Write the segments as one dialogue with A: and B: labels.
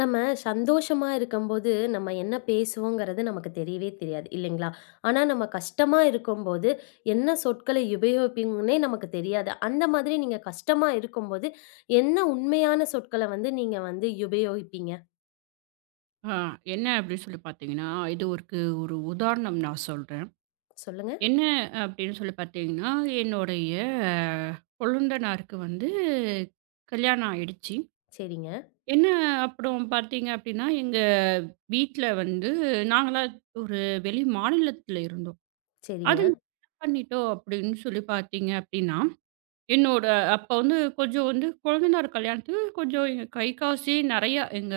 A: நம்ம சந்தோஷமா இருக்கும்போது, நம்ம என்ன பேசுவோங்கிறது நமக்கு தெரியவே தெரியாது இல்லைங்களா? ஆனா நம்ம கஷ்டமா இருக்கும்போது, என்ன சொற்களை உபயோகிப்போம்னே நமக்கு தெரியாது. அந்த மாதிரி நீங்க கஷ்டமா இருக்கும்போது, என்ன உண்மையான சொற்கள வந்து நீங்க வந்து உபயோகிப்பீங்க?
B: ஆ என்ன அப்படின்னு சொல்லி பார்த்தீங்கன்னா, இது ஒருக்கு ஒரு உதாரணம் நான் சொல்றேன்.
A: சொல்லுங்க.
B: என்ன அப்படின்னு சொல்லி பார்த்தீங்கன்னா, என்னுடைய அஹ், கொழுந்தனாருக்கு வந்து கல்யாணம் ஆயிடுச்சு.
A: சரிங்க,
B: என்ன அப்புறம் பார்த்தீங்க அப்படின்னா, எங்க வீட்ல வந்து நாங்கலாம் ஒரு வெளி மாநிலத்தில இருந்தோம்.
A: சரிங்க,
B: அது நாங்க என்ன பண்ணிட்டோம் அப்படின்னு சொல்லி பார்த்தீங்க அப்படின்னா, என்னோட அப்ப வந்து கொஞ்சம் வந்து கொழுந்தனார் கல்யாணத்துக்கு கொஞ்சம் எங்க கை காசே நெறையா எங்க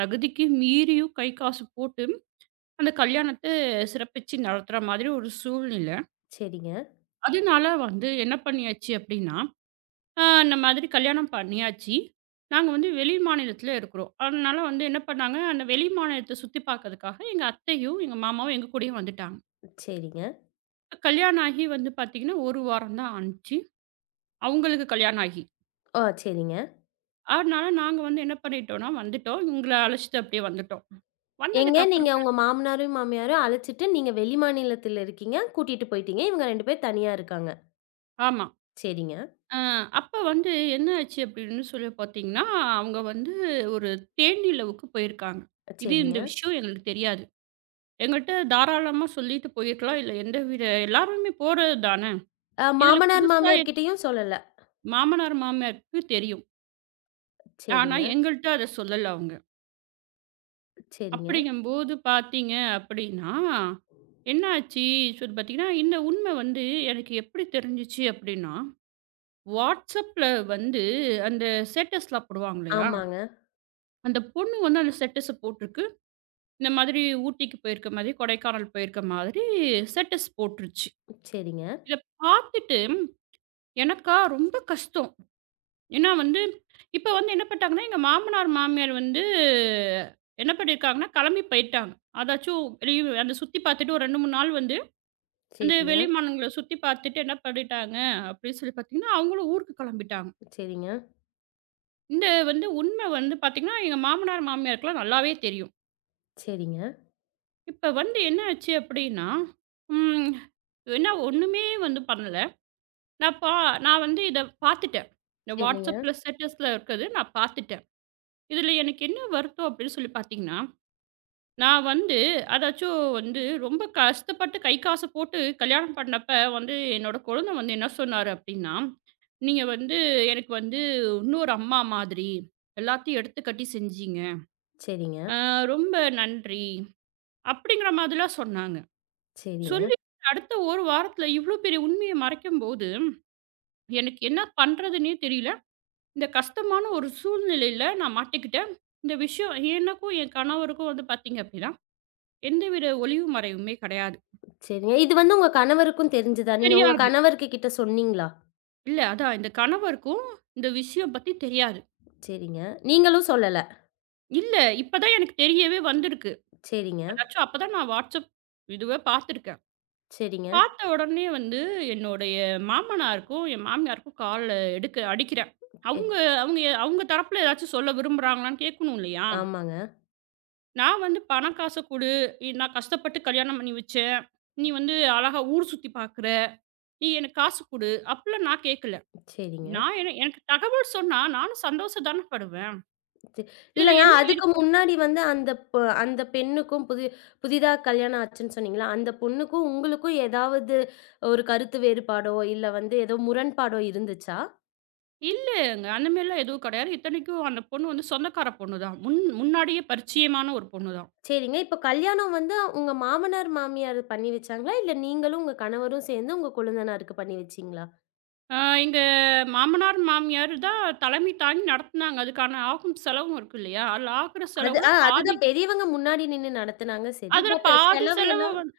B: தகுதிக்கு மீறியும் கை காசு போட்டு அந்த கல்யாணத்த சிறப்பிச்சு நடத்துற மாதிரி ஒரு சூழ்நிலை.
A: சரிங்க,
B: அதனால வந்து என்ன பண்ணியாச்சு அப்டின்னா, இந்த மாதிரி கல்யாணம் பண்ணியாச்சு. நாங்க வந்து வெளி மாநிலத்தில இருக்கிறோம். அதனால வந்து என்ன பண்ணாங்க, அந்த வெளி மாநிலத்த சுத்தி பார்க்கறதுக்காக எங்க அத்தையும், எங்க மாமாவும் எங்க கூடயே வந்துட்டாங்க.
A: சரிங்க.
B: கல்யாணம் ஆகி வந்து பார்த்தீங்கன்னா, 1 வாரம் தான் ஆனுச்சு. அவங்களுக்கு கல்யாணம் ஆகி.
A: ஓ! சரிங்க.
B: அதனால நாங்க வந்து என்ன பண்ணிட்டோம்னா வந்துட்டோம். இவங்கள அழைச்சுட்டு அப்டியே வந்துட்டோம்.
A: எங்க
B: வந்ததுக்கு
A: நீங்க
B: அப்புறமா
A: உங்க மாமனாரையும், மாமியாரையும் அழைச்சிட்டு நீங்க வெளிமாநிலத்தில இருக்கீங்க. கூட்டிட்டு போயிட்டீங்க. இவங்க 2 பேர் தனியா இருக்காங்க.
B: ஆமா.
A: சரிங்க,
B: அ அப்ப வந்து என்ன ஆச்சு அப்படின்னு சொல்லி பார்த்தீங்கன்னா, அவங்க வந்து ஒரு தேனிலவுக்கு போயிருக்காங்க. இது
A: சரிங்க.
B: இந்த விஷயம் எங்களுக்கு தெரியாது. எங்கள்ட்ட தாராளமா சொல்லிட்டு போயிருக்கலாம். இல்ல எந்தவித எல்லாருமே போறது தானே. இதுல
A: மாமனார்,
B: புதுசா
A: மாமியார்
B: என்
A: கிட்டயும் சொல்லல.
B: மாமனார், மாமியாருக்கு தெரியும். ஆனா
A: சரிங்க.
B: எங்கள்ட்ட அத சொல்லல அவங்க.
A: சரிங்க.
B: அப்படிங்கும்போது பார்த்தீங்க அப்படின்னா, என்ன ஆச்சு சொல்லி பார்த்தீங்கன்னா, இந்த உண்ம வந்து எனக்கு எப்படி தெரிஞ்சுச்சு அப்படின்னா, WhatsAppல வந்து அந்த ஸ்டேட்டஸ்லாம் போடுவாங்க இல்லையா?
A: ஆமாங்க.
B: அந்த பொண்ணு வந்து அந்த செட்டஸ போட்டுருக்கு. இந்த மாதிரி ஊட்டிக்கு போயிருக்க மாதிரி, கொடைக்கானல் போயிருக்க மாதிரி செட்டஸ் போட்டுருச்சு.
A: சரிங்க,
B: இத பார்த்துட்டு எனக்கா ரொம்ப கஷ்டம். ஏன்னா வந்து இப்ப வந்து என்ன பண்ணிட்டாங்கன்னா, எங்க மாமனார், மாமியார் வந்து என்ன பண்ணியிருக்காங்கன்னா, கிளம்பி போயிட்டாங்க. அதாச்சும் வெளிய அந்த சுத்தி பார்த்துட்டு ஒரு 2, 3 நாள் வந்து அந்த வெளி
A: சரிங்க,
B: மாநிலங்கள சுத்தி பார்த்துட்டு என்ன பண்ணிட்டாங்க அப்படின்னு சொல்லி பார்த்தீங்கன்னா, அவங்களும் ஊருக்கு கிளம்பிட்டாங்க.
A: சரிங்க,
B: இந்த வந்து உண்ம வந்து பார்த்தீங்கன்னா, எங்க மாமனார், மாமியாருக்குலாம் நல்லாவே தெரியும்.
A: சரிங்க,
B: இப்ப வந்து என்ன ஆச்சு அப்படின்னா, ம் என்ன ஒண்ணுமே வந்து பண்ணல. நான் பா நான் வந்து இத பாத்துட்டேன். இந்த
A: சரிங்க,
B: WhatsAppல ஸ்டேட்டஸ்ல இருக்கது நான் பாத்துட்டேன். இதுல எனக்கு என்ன வருத்தம் அப்படின்னு சொல்லி பாத்தீங்கன்னா, நான் வந்து அதாச்சும் வந்து ரொம்ப கஷ்டப்பட்டு கை காச போட்டு கல்யாணம் பண்ணப்ப வந்து என்னோட கொழுந்தன் வந்து என்ன சொன்னாரு அப்படின்னா, "நீங்க வந்து எனக்கு வந்து இன்னொரு அம்மா மாதிரி எல்லாத்தையும் எடுத்துக்கட்டி செஞ்சீங்க.
A: சரிங்க,
B: அ ரொம்ப நன்றி." அப்படிங்கிற மாதிரிலாம் சொன்னாங்க.
A: சரிங்க,
B: சொல்லி அடுத்த 1 வாரத்துல இவ்ளோ பெரிய உண்மைய மறைக்கும்போது, எனக்கு என்ன பண்றதுன்னே தெரியல. இந்த கஷ்டமான ஒரு சூழ்நிலையில நான் மாட்டிக்கிட்டேன். இந்த விஷயம் எனக்கும் என் கணவருக்கும் வந்து பார்த்தீங்க அப்டின்னா, எந்தவித ஒளிவு மறைவுமே கிடையாது.
A: சரிங்க. இது வந்து உங்க கணவருக்கும் தெரிஞ்சதா? நீங்க உங்க
B: தெரியாது.
A: கணவருக்கு கிட்ட சொன்னீங்களா?
B: இல்ல அதான் இந்த கணவருக்கும் இந்த விஷயம் பத்தி தெரியாது.
A: சரிங்க. நீங்களும் சொல்லல.
B: இல்ல இப்ப தான் எனக்கு தெரியவே வந்திருக்கு.
A: சரிங்க,
B: அதாச்சும் அப்ப தான் நான் WhatsApp இதுவே பார்த்துருக்கேன்.
A: சரிங்க,
B: பார்த்த உடனே வந்து என்னுடைய மாமனாருக்கும், என் மாமியாருக்கும் கால்ல எடுக்க அடிக்கிறேன்.
A: சரி.
B: அவுங்க அவுங்க அவுங்க தரப்புல ஏதாச்சும் சொல்ல விரும்புறாங்களான்னு கேட்கணும் இல்லையா?
A: ஆமாங்க.
B: நான் வந்து "பணம் காச குடு. இ நான் கஷ்டப்பட்டு கல்யாணம் பண்ணி வச்சேன். நீ வந்து அழகா ஊர் சுத்தி பார்க்குற. நீ எனக்கு காசு குடு." அப்பலாம் நான் கேட்கல.
A: சரிங்க.
B: நான் என எனக்கு தகவல் சொன்னா நானும் சந்தோஷம் தான படுவேன்.
A: ச
B: இதுல
A: இல்லங்க,
B: என்ன
A: அதுக்கு
B: இருக்கு?
A: முன்னாடி வந்து அந்த அந்த பெண்ணுக்கும் புதிதா கல்யாணம் ஆச்சுன்னு சொன்னீங்களா? அந்த பொண்ணுக்கும் உங்களுக்கும் ஏதாவது ஒரு கருத்து வேறுபாடோ, இல்ல வந்து ஏதோ முரண்பாடோ இருந்துச்சா?
B: இல்லங்க. அந்த மாரிலாம் எதுவும் கிடையாது. இத்தனைக்கும் அந்த பொண்ணு வந்து சொந்தக்கார பொண்ணு தான். முன் முன்னாடியே பரிச்சயமான ஒரு பொண்ணு தான்.
A: சரிங்க. இப்ப கல்யாணம் வந்து உங்க மாமனார், மாமியார் பண்ணி வச்சாங்களா? இல்ல நீங்களும் உங்க கணவரும் சேர்ந்து உங்க கொழுந்தனாருக்கு பண்ணி வச்சீங்களா?
B: எங்க மாமனார், மாமியார் தான் தலைமை தாங்கி நடத்துனாங்க. அதுக்கான ஆகும் செலவும் இருக்கு இல்லையா? அதுல ஆகுற
A: அது
B: செலவுல பாதி
A: அதுதான் பெரியவங்க முன்னாடி நின்னு நடத்துனாங்க சரி.
B: அதுல
A: பட்
B: பாதி
A: செலவு
B: செலவ
A: எல்லாம்
B: வந்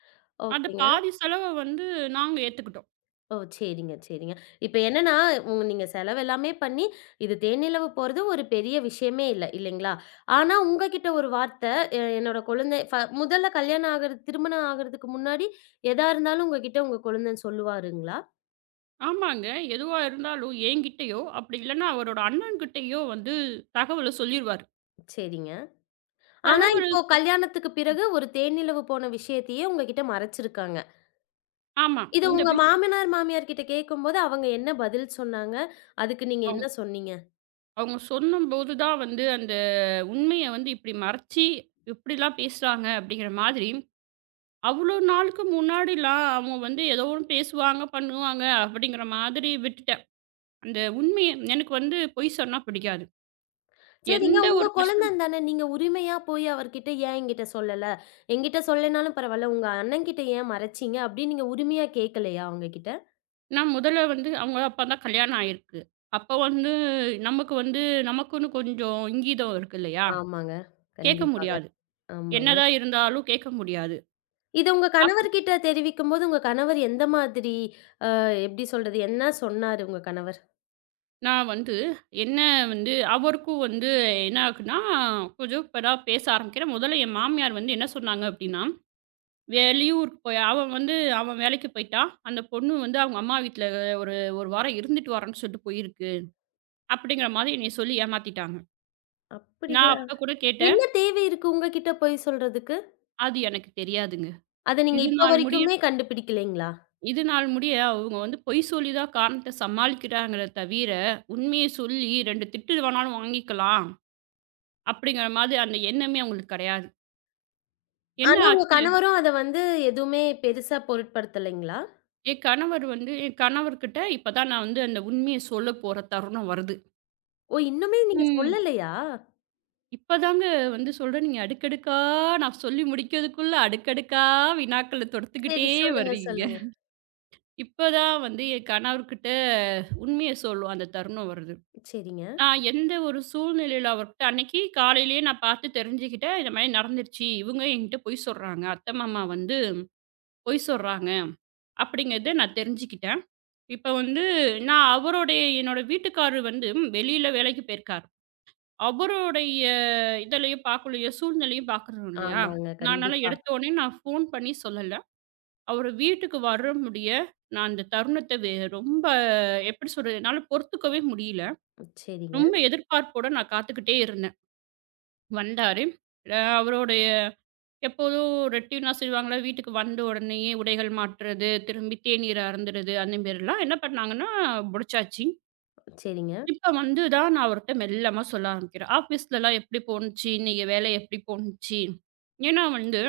B: அந்த
A: ஓகேங்க.
B: பாதி செலவ வந்து நாங்க ஏத்துக்கிட்டோம்.
A: ஓ! சரிங்க, சரிங்க. இப்ப என்னன்னா, உங்க நீங்க செலவு எல்லாமே பண்ணி, இது தேனிலவு போறது ஒரு பெரிய விஷயமே இல்ல, இல்லைங்களா? ஆனா உங்ககிட்ட ஒரு வார்த்த, என்னோட கொழுந்த" முதல்ல கல்யாணம் ஆகுறது திருமணம் ஆகுறதுக்கு முன்னாடி எதா இருந்தாலும் உங்ககிட்ட உங்க கொழுந்தன் சொல்லுவாருங்களா?
B: ஆமாங்க. எதுவா இருந்தாலும் என்கிட்டயோ, அப்படி இல்லன்னா அவரோட அண்ணன்கிட்டயோ வந்து தகவல சொல்லிருவாரு.
A: சரிங்க. ஆனா,
B: தகவல்
A: இப்போ கல்யாணத்துக்கு பிறகு ஒரு தேனிலவு போன விஷயத்தையே உங்ககிட்ட மறைச்சிருக்காங்க.
B: ஆமா.
A: இது
B: இந்த
A: உங்க
B: விஷயம்
A: மாமனார், மாமியார் கிட்ட கேட்கும்போது அவங்க என்ன பதில் சொன்னாங்க? அதுக்கு நீங்க
B: அவங்க
A: என்ன சொன்னீங்க?
B: அவங்க சொன்னபோது தான் வந்து அந்த உண்மைய வந்து இப்படி மறைச்சு, இப்படிலாம் பேசுறாங்க அப்படிங்கிற மாதிரி அவ்வளோ நாளுக்கு முன்னாடிலாம் அவங்க வந்து ஏதோ ஒண்ணு பேசுவாங்க, பண்ணுவாங்க அப்படிங்கிற மாதிரி விட்டுட்டேன். அந்த உண்மைய எனக்கு வந்து பொய் சொன்னா பிடிக்காது.
A: சரிங்க.
B: எந்த
A: உங்க
B: ஒரு கஷ்டம்
A: குழந்தன் தானே நீங்க உரிமையா போய் அவர்கிட்ட ஏன் என்கிட்ட சொல்லல? என்கிட்ட சொல்லலைனாலும் பரவால்ல. உங்க அண்ணன்கிட்ட ஏன் மறைச்சீங்க? அப்படின்னு நீங்க உரிமையா கேட்கலையா அவங்ககிட்ட?
B: நான் முதல்ல வந்து அவங்க அப்ப தான் கல்யாணம் ஆயிருக்கு. அப்ப வந்து நமக்கு வந்து நமக்குன்னு கொஞ்சம் இங்கீதம் இருக்கு இல்லையா?
A: ஆமாங்க.
B: கேட்க
A: கண்டிப்பாக.
B: முடியாது.
A: ஆமாங்க.
B: என்னதான் இருந்தாலும் கேட்க முடியாது.
A: இது உங்க
B: அப்
A: கணவர்கிட்ட தெரிவிக்கும்போது, உங்க கணவர் எந்த மாதிரி எப்படி சொல்றது? என்ன சொன்னாரு உங்க கணவர்?
B: நான் வந்து என்ன வந்து அவருக்கும் வந்து என்ன ஆகுதுன்னா, கொஞ்சம் இப்ப தான் பேச ஆரம்பிக்கிறேன். முதல்ல என் மாமியார் வந்து என்ன சொன்னாங்க அப்படின்னா, வெளியூருக்கு போய் அவன் வந்து அவன் வேலைக்கு போயிட்டான். அந்த பொண்ணு வந்து அவங்க அம்மா வீட்ல ஒரு 1 வாரம் இருந்துட்டு வரேன்னு சொல்லிட்டு போயிருக்கு. அப்படிங்கிற மாரி என்னைய சொல்லி ஏமாத்திட்டாங்க.
A: அப்படிங்க.
B: நான் அப்ப கூட கேட்டேன்.
A: என்ன தேவை இருக்கு உங்ககிட்ட பொய் சொல்றதுக்கு?
B: அது எனக்கு தெரியாதுங்க.
A: அத நீங்க
B: இது
A: இப்ப
B: நாள் முடிய
A: வரைக்குமே கண்டுபிடிக்கலைங்களா?
B: இது நாள் முடிய அவங்க வந்து பொய் சொல்லி தான் காரணத்த சமாளிக்கிறாங்களே தவிர, உண்மைய சொல்லி 2 திட்டு வேணாலும் வாங்கிக்கலாம். அப்படிங்கிற மாதிரி அந்த எண்ணமே அவங்களுக்கு கிடையாது. என்ன
A: ஆனா உங்க
B: ஆச்சு?
A: கணவரும் அத வந்து எதுவுமே பெருசா பொருட்படுத்தலைங்களா?
B: என் கணவர்கிட்ட இப்ப தான் நான் வந்து அந்த உண்மைய சொல்ல போற தருணம் வருது.
A: ஓ! இன்னுமே நீங்க
B: ம்.
A: சொல்லலையா?
B: இப்பதாங்க வந்து சொல்றேன், நீங்க அடுக்கடுக்கா நான் சொல்லி முடிக்கிறதுக்குள்ள அடுக்கடுக்கா வினாக்கள
A: சரி
B: தொடுத்துக்கிட்டே
A: சொல்லுங்க,
B: வர்றீங்க.
A: சொல்லுங்க.
B: இப்பதான் வந்து என் கணவர்கிட்ட உண்மைய சொல்லும் அந்த தருணம் வருது.
A: சரிங்க.
B: நான் எந்த ஒரு சூழ்நிலையில அவர்கிட்ட அன்னைக்கு காலையிலேயே நான் பார்த்து தெரிஞ்சுக்கிட்டேன். இந்த மாரி நடந்துருச்சு. இவங்க என்கிட்ட பொய் சொல்றாங்க. அத்தை, மாமா வந்து பொய் சொல்றாங்க அப்படிங்கிறத நான் தெரிஞ்சுக்கிட்டேன். இப்ப வந்து நான் அவருடைய என்னோட வீட்டுக்காரர் வந்து வெளியில வேலைக்கு போயிருக்காரு. அவருடைய இதுலயும் பார்க்கலயோ, சூழ்நிலையும் பார்க்குறோம் இல்லையா?
A: ஆமாங்க.
B: நான் அதனால
A: கண்டிப்பா.
B: எடுத்த உடனே நான் ஃபோன் பண்ணி சொல்லல. அவரு வீட்டுக்கு வர முடிய, நான் அந்த தருணத்த வே ரொம்ப எப்படி சொல்றது? என்னால பொறுத்துக்கவே முடியல.
A: சரிங்க,
B: ரொம்ப எதிர்பார்ப்போட நான் காத்துக்கிட்டே இருந்தேன். வந்தாரு. அவருடைய எப்போதும் ரொட்டீனா செய்வாங்கல்ல, வீட்டுக்கு வந்த உடனேயே உடைகள் மாற்றுறது, திரும்பி தேநீர் அருந்துறது அந்த மாரிலாம் என்ன பண்ணாங்கன்னா முடிச்சாச்சு.
A: சரிங்க.
B: இப்ப வந்து தான் நான் அவர்ட்ட மெல்லமா சொல்ல ஆரம்பிக்கிறேன். ஆஃபீஸ்லலாம் எப்படி போணுச்சு? இன்னைக்கு வேலை எப்படி போணுச்சு? ஏன்னா வந்து,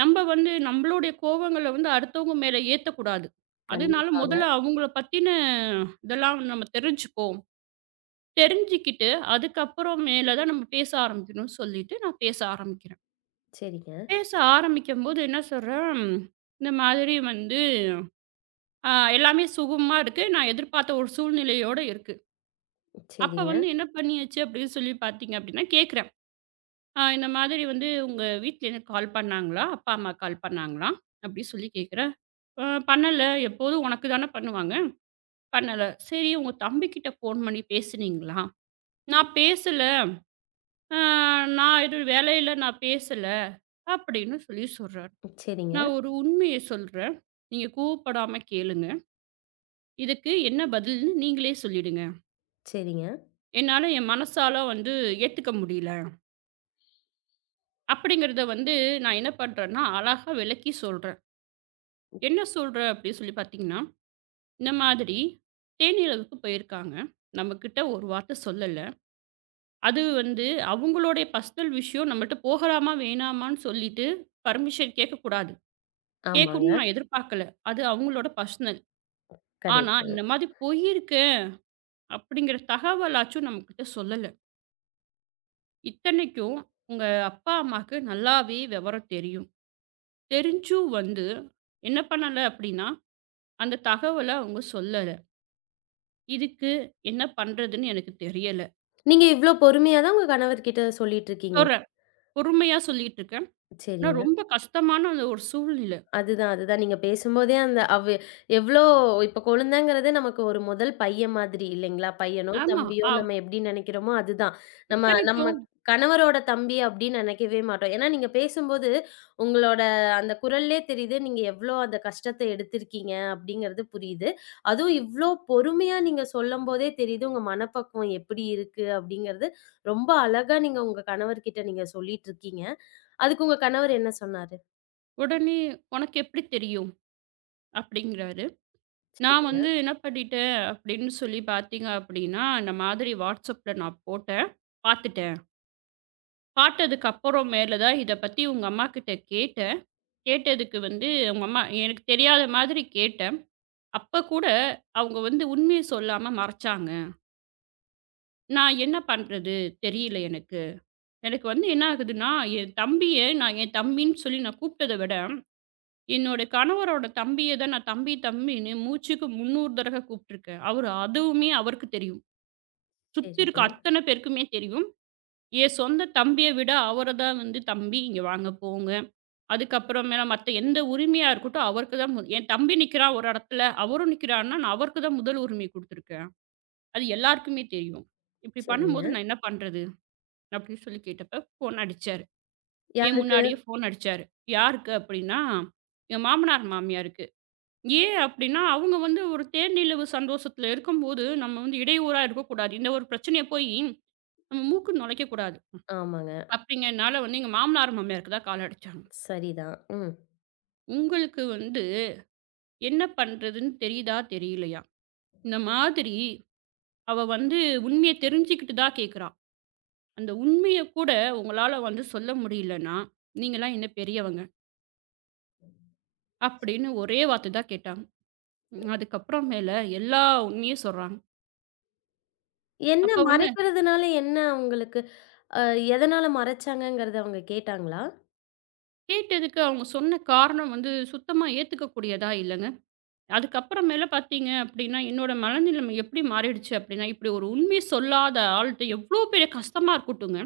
B: நம்ப வந்து நம்பளுடைய கோவங்கள வந்து அடுத்தவங்க மேல ஏத்தக்கூடாது. அதனால
A: கண்டிப்பாக.
B: முதல்ல அவங்கள பத்தின இதெல்லாம் நம்ம தெரிஞ்சுப்போம். தெரிஞ்சுக்கிட்டு, அதுக்கப்புறம் மேல தான் நம்ம பேச ஆரம்பிக்கணும்னு சொல்லிட்டு நான் பேச ஆரம்பிக்கிறேன்.
A: சரிங்க,
B: பேச ஆரம்பிக்கும்போது என்ன சொல்றேன், இந்த மாதிரி வந்து எல்லாமே சுகமா இருக்கு. நான் எதிர்பார்த்த ஒரு சூழ்நிலையோட இருக்கு. அப்ப
A: சரிங்க,
B: வந்து என்ன பண்ணியாச்சு அப்படின்னு சொல்லி பார்த்தீங்க அப்படின்னா, கேக்குறேன். இந்த மாதிரி வந்து "உங்க வீட்லேருந்து கால் பண்ணாங்களா? அப்பா, அம்மா கால் பண்ணாங்களா?" அப்படி சொல்லி கேட்குறேன். "அ பண்ணல. எப்போதும் உனக்கு தானே பண்ணுவாங்க. பண்ணல." "சரி உங்க தம்பிக்கிட்ட ஃபோன் பண்ணி பேசுனீங்களா?" "நான் பேசல. அ நான் எதுவும் வேலையில நான் பேசல." அப்படின்னு சொல்லி சொல்றாரு.
A: சரிங்க,
B: நான் ஒரு உண்மைய சொல்றேன். நீங்க கோவப்படாம கேளுங்க. இதுக்கு என்ன பதில்ன்னு நீங்களே சொல்லிடுங்க.
A: சரிங்க.
B: என்னால என் மனசால வந்து ஏத்துக்க முடியல." அப்படிங்கிறத வந்து நான் என்ன பண்றேன்னா, அழகா விளக்கி சொல்றேன். என்ன சொல்ற அப்படின்னு சொல்லி பார்த்தீங்கன்னா, இந்த மாதிரி தேனிலவுக்கு போயிருக்காங்க. நம்மகிட்ட ஒரு வார்த்த சொல்லல. அது வந்து அவங்களுடைய பர்சனல் விஷயம் நம்மள்ட்ட போகலாமா, வேணாமான்னு சொல்லிட்டு பர்மிஷன் கேட்கக்கூடாது. கேட்கணும்னு
A: ஆமாங்க.
B: நான் எதிர்பார்க்கல. அது அவங்களோட பர்சனல். ஆனா,
A: கரெக்ட்டு.
B: இந்த மாதிரி போயிருக்கேன் அப்படிங்கிற தகவலாச்சும் நம்மகிட்ட சொல்லல. இத்தனைக்கும் உங்க அப்பா, அம்மாக்கு நல்லாவே விவரம் தெரியும். தெரிஞ்சும் வந்து என்ன பண்ணல அப்படின்னா, அந்த தகவல அவங்க சொல்லல. இதுக்கு என்ன பண்றதுன்னு எனக்கு தெரியல.
A: நீங்க இவ்ளோ பொறுமையா தான் உங்க கணவர்கிட்ட சொல்லிட்டு இருக்கீங்க.
B: சொல்றேன். பொறுமையா சொல்லிட்டு இருக்கேன். ஆனா
A: சரிங்க.
B: ரொம்ப கஷ்டமான அந்த ஒரு சூழ்நிலை.
A: அதுதான், அதுதான். நீங்க பேசும்போதே அந்த அவ் எவ்ளோ இப்ப குழந்தைங்கிறது நமக்கு ஒரு முதல் பையன் மாதிரி இல்லைங்களா? பையனோ,
B: ஆமா.
A: தம்பியோ
B: அ
A: நம்ம எப்படி நெனைக்கிறோமோ அதுதான். நம்ம நம்ம
B: இத்தனைக்கும்
A: கணவரோட தம்பி அப்படின்னு நெனைக்கவே மாட்டோம். ஏன்னா நீங்க பேசும்போது உங்களோட அந்த குரல்லே தெரியுது, நீங்க எவ்ளோ அந்த கஷ்டத்த எடுத்திருக்கீங்க அப்படிங்கிறது புரியுது. அதுவும் இவ்ளோ பொறுமையா நீங்க சொல்லும்போதே தெரியுது, உங்க மனப்பக்குவம் எப்படி இருக்கு அப்படிங்கிறது ரொம்ப அழகா நீங்க உங்க கணவர்கிட்ட நீங்க சொல்லிட்டு இருக்கீங்க. அதுக்கு உங்க கணவர் என்ன சொன்னாரு?
B: உடனே "உனக்கு எப்படி தெரியும்?" அப்படிங்கிறாரு. நான் வந்து என்ன பண்ணிட்டேன் அப்படின்னு சொல்லி பார்த்தீங்க அப்படின்னா, இந்த மாதிரி WhatsAppல நான் போட்டேன். பார்த்துட்டேன். பார்த்ததுக்கு அப்புறம் மேல தான் இத பத்தி உங்க அம்மா கிட்ட கேட்டேன். கேட்டதுக்கு வந்து உங்க அம்மா எனக்கு தெரியாத மாதிரி கேட்டேன். அப்ப கூட அவங்க வந்து உண்மைய சொல்லாம மறைச்சாங்க. நான் என்ன பண்றது தெரியல எனக்கு. எனக்கு வந்து என்ன ஆகுதுன்னா, என் தம்பிய நான் என் தம்பின்னு சொல்லி நான் கூப்பிட்டத விட, என்னோட கணவரோட தம்பிய தான் நான் தம்பி, தம்பின்னு மூச்சுக்கு 300 தடவ கூப்பிட்டுருக்கேன். அவரு அதுவுமே அவருக்கு தெரியும். சுத்தி இருக்க
A: சரிங்க,
B: அத்தன பேருக்குமே தெரியும். என் சொந்த தம்பிய விட அவர தான் வந்து "தம்பி இங்க வாங்க, போங்க." அதுக்கப்புறமேல மத்த எந்த உரிமையா இருக்கட்டும், அவருக்கு தான் என் தம்பி நிக்கிறான் ஒரு இடத்துல, அவரும் நிக்கிறான்னா, நான் அவருக்கு தான் முதல் உரிமை குடுத்துருக்கேன். அது எல்லாருக்குமே தெரியும். இப்படி
A: சரிங்க.
B: பண்ணும்போது நான் என்ன பண்றது? அப்படின்னு சொல்லி கேட்டப்ப, ஃபோன் அடிச்சாரு. என்
A: யாருக்கு?
B: முன்னாடியே ஃபோன் அடிச்சாரு. யாருக்கு அப்படின்னா, என் மாமனார் மாமியாருக்கு. ஏன் அப்படின்னா, அவங்க வந்து ஒரு தேன்நிலவு சந்தோஷத்துல இருக்கும்போது, நம்ம வந்து இடையூறா இருக்கக்கூடாது. இந்த ஒரு பிரச்சனைய போயி நம்ம மூக்குல நுழைக்கக்கூடாது.
A: ஆமாங்க.
B: அப்படிங்கிறனால வந்து எங்க மாமனார் மாமியாருக்கு தான் கால் அடிச்சாங்க.
A: சரிதான். ம்.
B: "உங்களுக்கு வந்து என்ன பண்றதுன்னு தெரியுதா? தெரியலையா? இந்த மாதிரி அவ வந்து உண்மைய தெரிஞ்சுக்கிட்டு தான் கேட்கிறா. அந்த உண்மைய கூட உங்களால வந்து சொல்ல முடியலன்னா, நீங்கலாம் என்ன பெரியவங்க?" அப்படின்னு ஒரே வார்த்தை தான் கேட்டாங்க. ம். அதுக்கப்புறமேல எல்லா உண்மையும் சொல்றாங்க.
A: என்ன
B: அப்ப வந்து
A: மறைக்கிறதுனால என்ன அவங்களுக்கு அ எதனால மறைச்சாங்கங்கிறத அவங்க கேட்டாங்களா?
B: கேட்டதுக்கு அவங்க சொன்ன காரணம் வந்து சுத்தமா ஏத்துக்கக்கூடியதா இல்லங்க. அதுக்கப்புறமேல பார்த்தீங்க அப்படின்னா, என்னோட மனநிலைமை எப்படி மாறிடுச்சு அப்படின்னா, இப்படி ஒரு உண்மைய சொல்லாத ஆள்ட்ட எவ்வளோ பெரிய கஷ்டமா இருக்கட்டுங்க.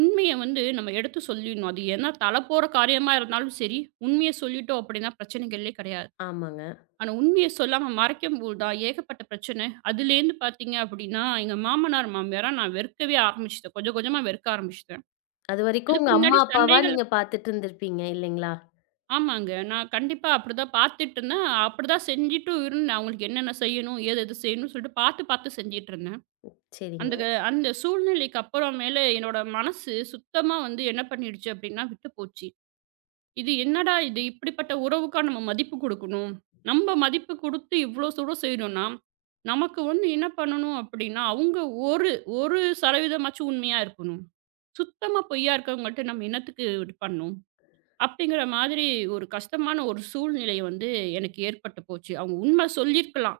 B: உண்மைய வந்து நம்ம எடுத்து சொல்லிடணும். அது ஏன்னா தல போற காரியமா இருந்தாலும் சரி, உண்மைய சொல்லிட்டோம் அப்படின்னா பிரச்சனைகளே கிடையாது.
A: ஆமாங்க.
B: ஆனா உண்மைய சொல்லாம மறைக்கும்போது தான் ஏகப்பட்ட பிரச்சனை. அதுலேருந்து பார்த்தீங்க அப்படின்னா, எங்க மாமனார், மாமியார நான் வெறுக்கவே ஆரம்பிச்சுட்டேன். கொஞ்சம் கொஞ்சமா வெறுக்க ஆரம்பிச்சுட்டேன்.
A: அதுவரைக்கும்
B: அதுக்கு
A: உங்க அம்மா,
B: முன்னாடி
A: அப்பாவா
B: சண்டைகள்
A: நீங்க பார்த்துட்டு இருந்திருப்பீங்க இல்லைங்களா?
B: ஆமாங்க. நான் கண்டிப்பா அப்படிதான் பார்த்துட்டு இருந்தேன். அப்படிதான் செஞ்சுட்டும் இருந்தேன். அவங்களுக்கு என்னென்ன செய்யணும், ஏது எது செய்யணும்னு சொல்லிட்டு பார்த்து பார்த்து செஞ்சுட்டு இருந்தேன். அந்த க
A: சரிங்க.
B: அந்த சூழ்நிலைக்கு அப்புறமேல என்னோட மனசு சுத்தமா வந்து என்ன பண்ணிடுச்சு அப்படின்னா, விட்டு போச்சு. இது என்னடா இது இப்படிப்பட்ட உறவுக்கா நம்ம மதிப்பு குடுக்கணும். நம்ம மதிப்பு குடுத்து இவ்வளோ தூரம் செய்யணும்னா, நமக்கு வந்து என்ன பண்ணணும் அப்படின்னா, அவங்க ஒரு 1% உண்மையா இருக்கணும். சுத்தமா பொய்யா இருக்கவங்கள்ட்ட நம்ம என்னத்துக்கு இது பண்ணணும்? அப்படிங்கிற மாதிரி ஒரு கஷ்டமான ஒரு சூழ்நிலை வந்து எனக்கு ஏற்பட்டு போச்சு. அவங்க உண்மை சொல்லியிருக்கலாம்.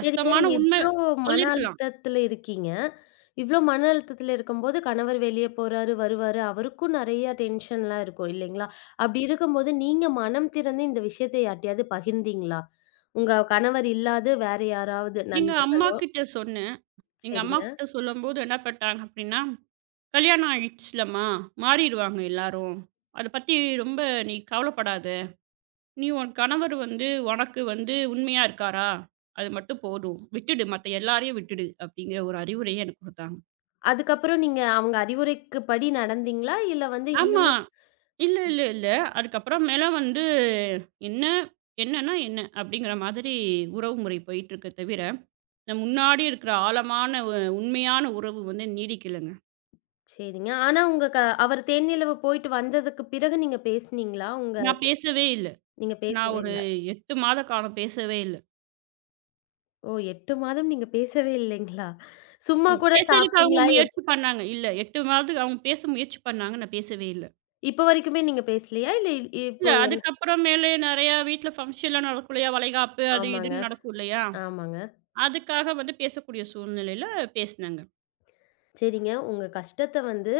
A: சரிங்க. நீங்க
B: உண்மை
A: இவ்ளோ மன
B: சொல்லியிருக்கலாம்.
A: அழுத்தத்தில இருக்கீங்க. இவ்ளோ மன அழுத்தத்தில இருக்கும்போது கணவர் வெளிய போறாரு, வருவாரு. அவருக்கும் நெறைய டென்ஷன்லாம் இருக்கும் இல்லைங்களா? அப்படி இருக்கும்போது நீங்க மனம் திறந்து இந்த விஷயத்த யார்ட்டயாவது பகிர்ந்தீங்களா? உங்க கணவர் இல்லாது வேற யாராவது
B: எங்க
A: நண்பர்
B: அம்மாகிட்ட சொன்னேன். எங்க
A: சரிங்க.
B: அம்மாகிட்ட சொல்லும்போது என்ன பண்ட்டாங்க அப்படின்னா, "கல்யாணம் ஆயிடுச்சுலம்மா, மாறிருவாங்க எல்லாரும். அத பத்தி ரொம்ப நீ கவலைப்படாத. நீ உன் கணவர் வந்து உனக்கு வந்து உண்மையா இருக்காரா? அது மட்டும் போதும். விட்டுடு. மத்த எல்லாரையும் விட்டுடு." அப்படிங்கிற ஒரு அறிவுரைய எனக்கு குடுத்தாங்க.
A: அதுக்கப்புறம் நீங்க அவங்க அறிவுரைக்குப்படி நடந்தீங்களா? இல்ல வந்து
B: ஆமா.
A: இன்னுமே
B: இல்ல. அதுக்கப்புறமேல வந்து என்ன, என்னன்னா என்ன? அப்படிங்கிற மாதிரி உறவு முறை போயிட்டுருக்கே தவிர, இந்த முன்னாடி இருக்கிற ஆழமான உ உண்மையான உறவு வந்து நீடிக்கலங்க.
A: சரிங்க. ஆனா உங்க அவர் தேனிலவு போயிட்டு வந்ததுக்கு பிறகு நீங்க பேசுனீங்களா? உங்க
B: நான் பேசவே இல்ல.
A: நீங்க
B: நான்
A: பேசவே
B: ஒரு
A: இல்ல.
B: 8 மாத காலம் பேசவே இல்ல.
A: ஓ! 8 மாதம் நீங்க பேசவே இல்லைங்களா? சும்மா
B: ம்.
A: கூட
B: பேசுறதுக்கு அவங்க
A: சாப்பிட்டீங்களா?
B: முயற்சி பண்ணாங்க. இல்ல 8 மாதத்துக்கு அவங்க பேச முயற்சி பண்ணாங்க. நான் பேசவே இல்ல.
A: இப்ப வரைக்குமே நீங்க பேசலையா? இல்ல இப்போ
B: இல்ல
A: என்
B: அதுக்கப்புறமேலே நெறையா வீட்ல ஃபங்ஷன்லாம் நடக்கும் இல்லையா? வளைகாப்பு அது
A: ஆமாங்க,
B: இதுன்னு நடக்கும் இல்லையா?
A: ஆமாங்க.
B: அதுக்காக வந்து பேசக்கூடிய சூழ்நிலையில பேசினேங்க.
A: சரிங்க. உங்க கஷ்டத்த வந்து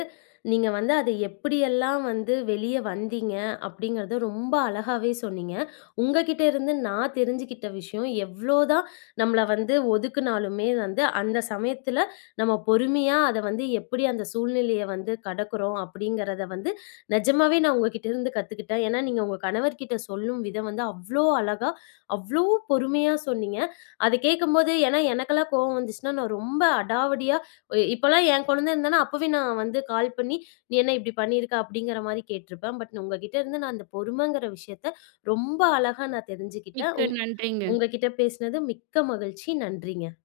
A: நீங்க வந்து அத எப்படியெல்லாம் வந்து வெளிய வந்தீங்க அப்படிங்கிறத ரொம்ப அழகாவே சொன்னீங்க. உங்ககிட்ட இருந்து நான் தெரிஞ்சுக்கிட்ட விஷயம் எவ்வளோதான் நம்மள வந்து ஒதுக்குனாலுமே வந்து அந்த சமயத்துல நம்ம பொறுமையா அத வந்து எப்படி அந்த சூழ்நிலைய வந்து கடக்குறோம் அப்படிங்கிறத வந்து நிஜமாவே நான் உங்ககிட்ட இருந்து கத்துக்கிட்டேன். ஏன்னா நீங்க உங்க கணவர்கிட்ட சொல்லும் விதம் வந்து அவ்ளோ அழகா, அவ்ளோ பொறுமையா சொன்னீங்க. அத கேட்கும்போது ஏன்னா எனக்கெல்லாம் கோவம் வந்துச்சுன்னா நான் ரொம்ப அடாவடியா இப்பலாம் என் குழந்த இருந்தான்னா, அப்பவே நான் வந்து கால் பண்ணி, "நீ என்ன இப்படி பண்ணியிருக்க?" அப்படிங்கிற மாரி கேட்டுருப்பேன். பட் உங்ககிட்ட இருந்து நான் அந்த பொறுமைங்கிற விஷயத்த ரொம்ப அழகா நான் தெரிஞ்சுக்கிட்டேன்.
B: மிக்க நன்றிங்க.
A: உங்ககிட்ட பேசினது மிக்க மகிழ்ச்சி. நன்றிங்க.